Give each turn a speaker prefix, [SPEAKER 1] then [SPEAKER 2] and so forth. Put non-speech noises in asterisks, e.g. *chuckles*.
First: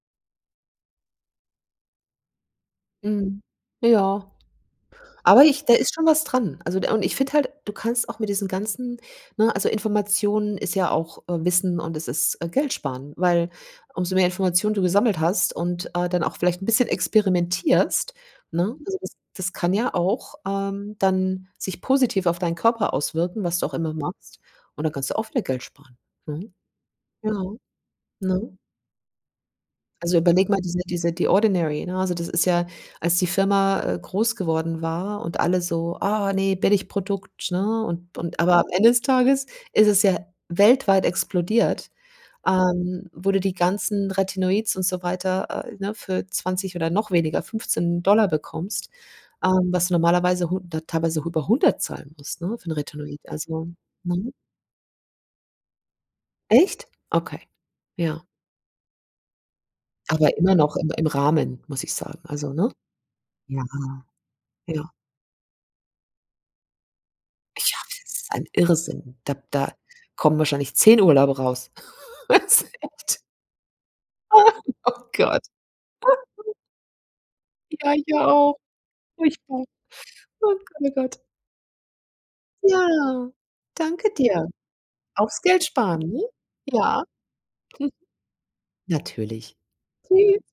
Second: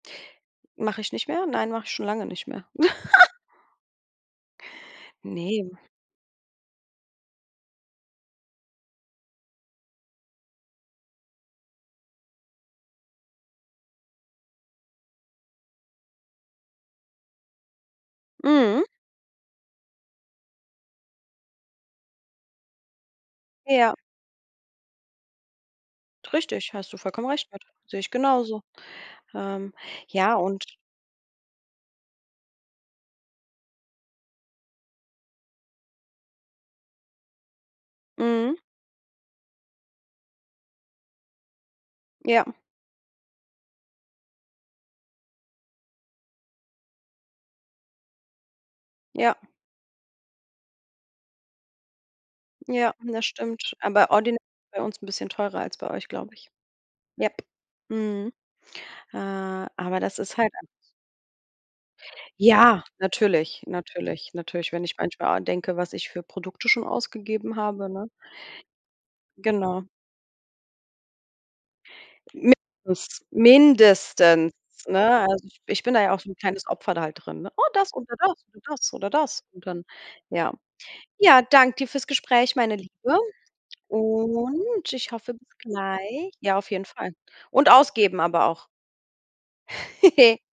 [SPEAKER 1] Mache ich nicht mehr? Nein, mache ich schon lange nicht mehr. *laughs*
[SPEAKER 2] Mhm. Ja. Aber ich
[SPEAKER 1] Ne.
[SPEAKER 2] da ist schon was dran. Also de und ich finde halt, du kannst auch mit diesen ganzen ne, also Informationen ist ja auch, äh, Wissen und es ist, äh, Geldsparen. Weil umso mehr Informationen du gesammelt hast und, äh, dann auch vielleicht 'n bisschen experimentierst, ne,
[SPEAKER 1] Mhm.
[SPEAKER 2] *unintelligible* das das kann ja auch, ähm, dann sich positiv auf deinen Körper auswirken, was du auch
[SPEAKER 1] Ja.
[SPEAKER 2] immer machst, und dann kannst du auch wieder Geld sparen, ne?
[SPEAKER 1] Richtig, hast du vollkommen
[SPEAKER 2] Ja,
[SPEAKER 1] recht mit. Sehe ich
[SPEAKER 2] ne?
[SPEAKER 1] genauso. Ähm,
[SPEAKER 2] Also,
[SPEAKER 1] ja
[SPEAKER 2] überleg mal
[SPEAKER 1] und
[SPEAKER 2] diese diese die Ordinary, ne? Also, das ist ja, als die Firma, äh, groß geworden war und alle so, ah, ne, Billigprodukt, ne? Und und aber
[SPEAKER 1] Mhm.
[SPEAKER 2] am Ende des Tages ist es ja weltweit explodiert,
[SPEAKER 1] Ja.
[SPEAKER 2] ähm, wo du die ganzen Retinoids und so weiter, äh, ne, für 20 oder noch weniger, 15 $ Dollar bekommst,
[SPEAKER 1] Ja.
[SPEAKER 2] ähm, was du normalerweise 100 teilweise auch über 100 zahlen musst, ne, für
[SPEAKER 1] Ja,
[SPEAKER 2] Retinoid,
[SPEAKER 1] das
[SPEAKER 2] also,
[SPEAKER 1] stimmt. Ah, bei
[SPEAKER 2] ne?
[SPEAKER 1] Ordinary ist es bei uns ein bisschen teurer als bei euch, glaube ich.
[SPEAKER 2] Echt?
[SPEAKER 1] Jap,
[SPEAKER 2] Okay, ja.
[SPEAKER 1] mhm, äh, aber das
[SPEAKER 2] Aber
[SPEAKER 1] ist halt
[SPEAKER 2] immer
[SPEAKER 1] ei
[SPEAKER 2] noch im im Rahmen, muss ich sagen. Also, ne,
[SPEAKER 1] Ja, natürlich,
[SPEAKER 2] ja,
[SPEAKER 1] natürlich, natürlich, wenn
[SPEAKER 2] ja.
[SPEAKER 1] ich manchmal an denke, was ich für Produkte schon ausgegeben habe,
[SPEAKER 2] *unintelligible*
[SPEAKER 1] ne?
[SPEAKER 2] Ein Irrsinn. Da da
[SPEAKER 1] Genau.
[SPEAKER 2] kommen wahrscheinlich 10 Urlaube raus. *laughs* Also echt.
[SPEAKER 1] Mindest mindestens,
[SPEAKER 2] Ah, oh
[SPEAKER 1] ne,
[SPEAKER 2] Gott.
[SPEAKER 1] also, ich bin da ja auch so 'n
[SPEAKER 2] *giggles*
[SPEAKER 1] kleines Opfer da halt drin. Oh, das
[SPEAKER 2] Ja,
[SPEAKER 1] oder
[SPEAKER 2] ja,
[SPEAKER 1] das
[SPEAKER 2] oh,
[SPEAKER 1] und das oder das
[SPEAKER 2] furchtbar. Oh
[SPEAKER 1] und dann, ja.
[SPEAKER 2] Gott, oh Gott.
[SPEAKER 1] Ja, danke dir fürs Gespräch, meine Liebe.
[SPEAKER 2] Ja, danke dir.
[SPEAKER 1] Und ich hoffe
[SPEAKER 2] Aufs
[SPEAKER 1] bis
[SPEAKER 2] Geld sparen, ne?
[SPEAKER 1] gleich. Ja, auf jeden
[SPEAKER 2] Ja.
[SPEAKER 1] Fall. Und
[SPEAKER 2] *chuckles*
[SPEAKER 1] ausgeben aber auch.
[SPEAKER 2] Natürlich.
[SPEAKER 1] *chuckles*
[SPEAKER 2] Tschüss.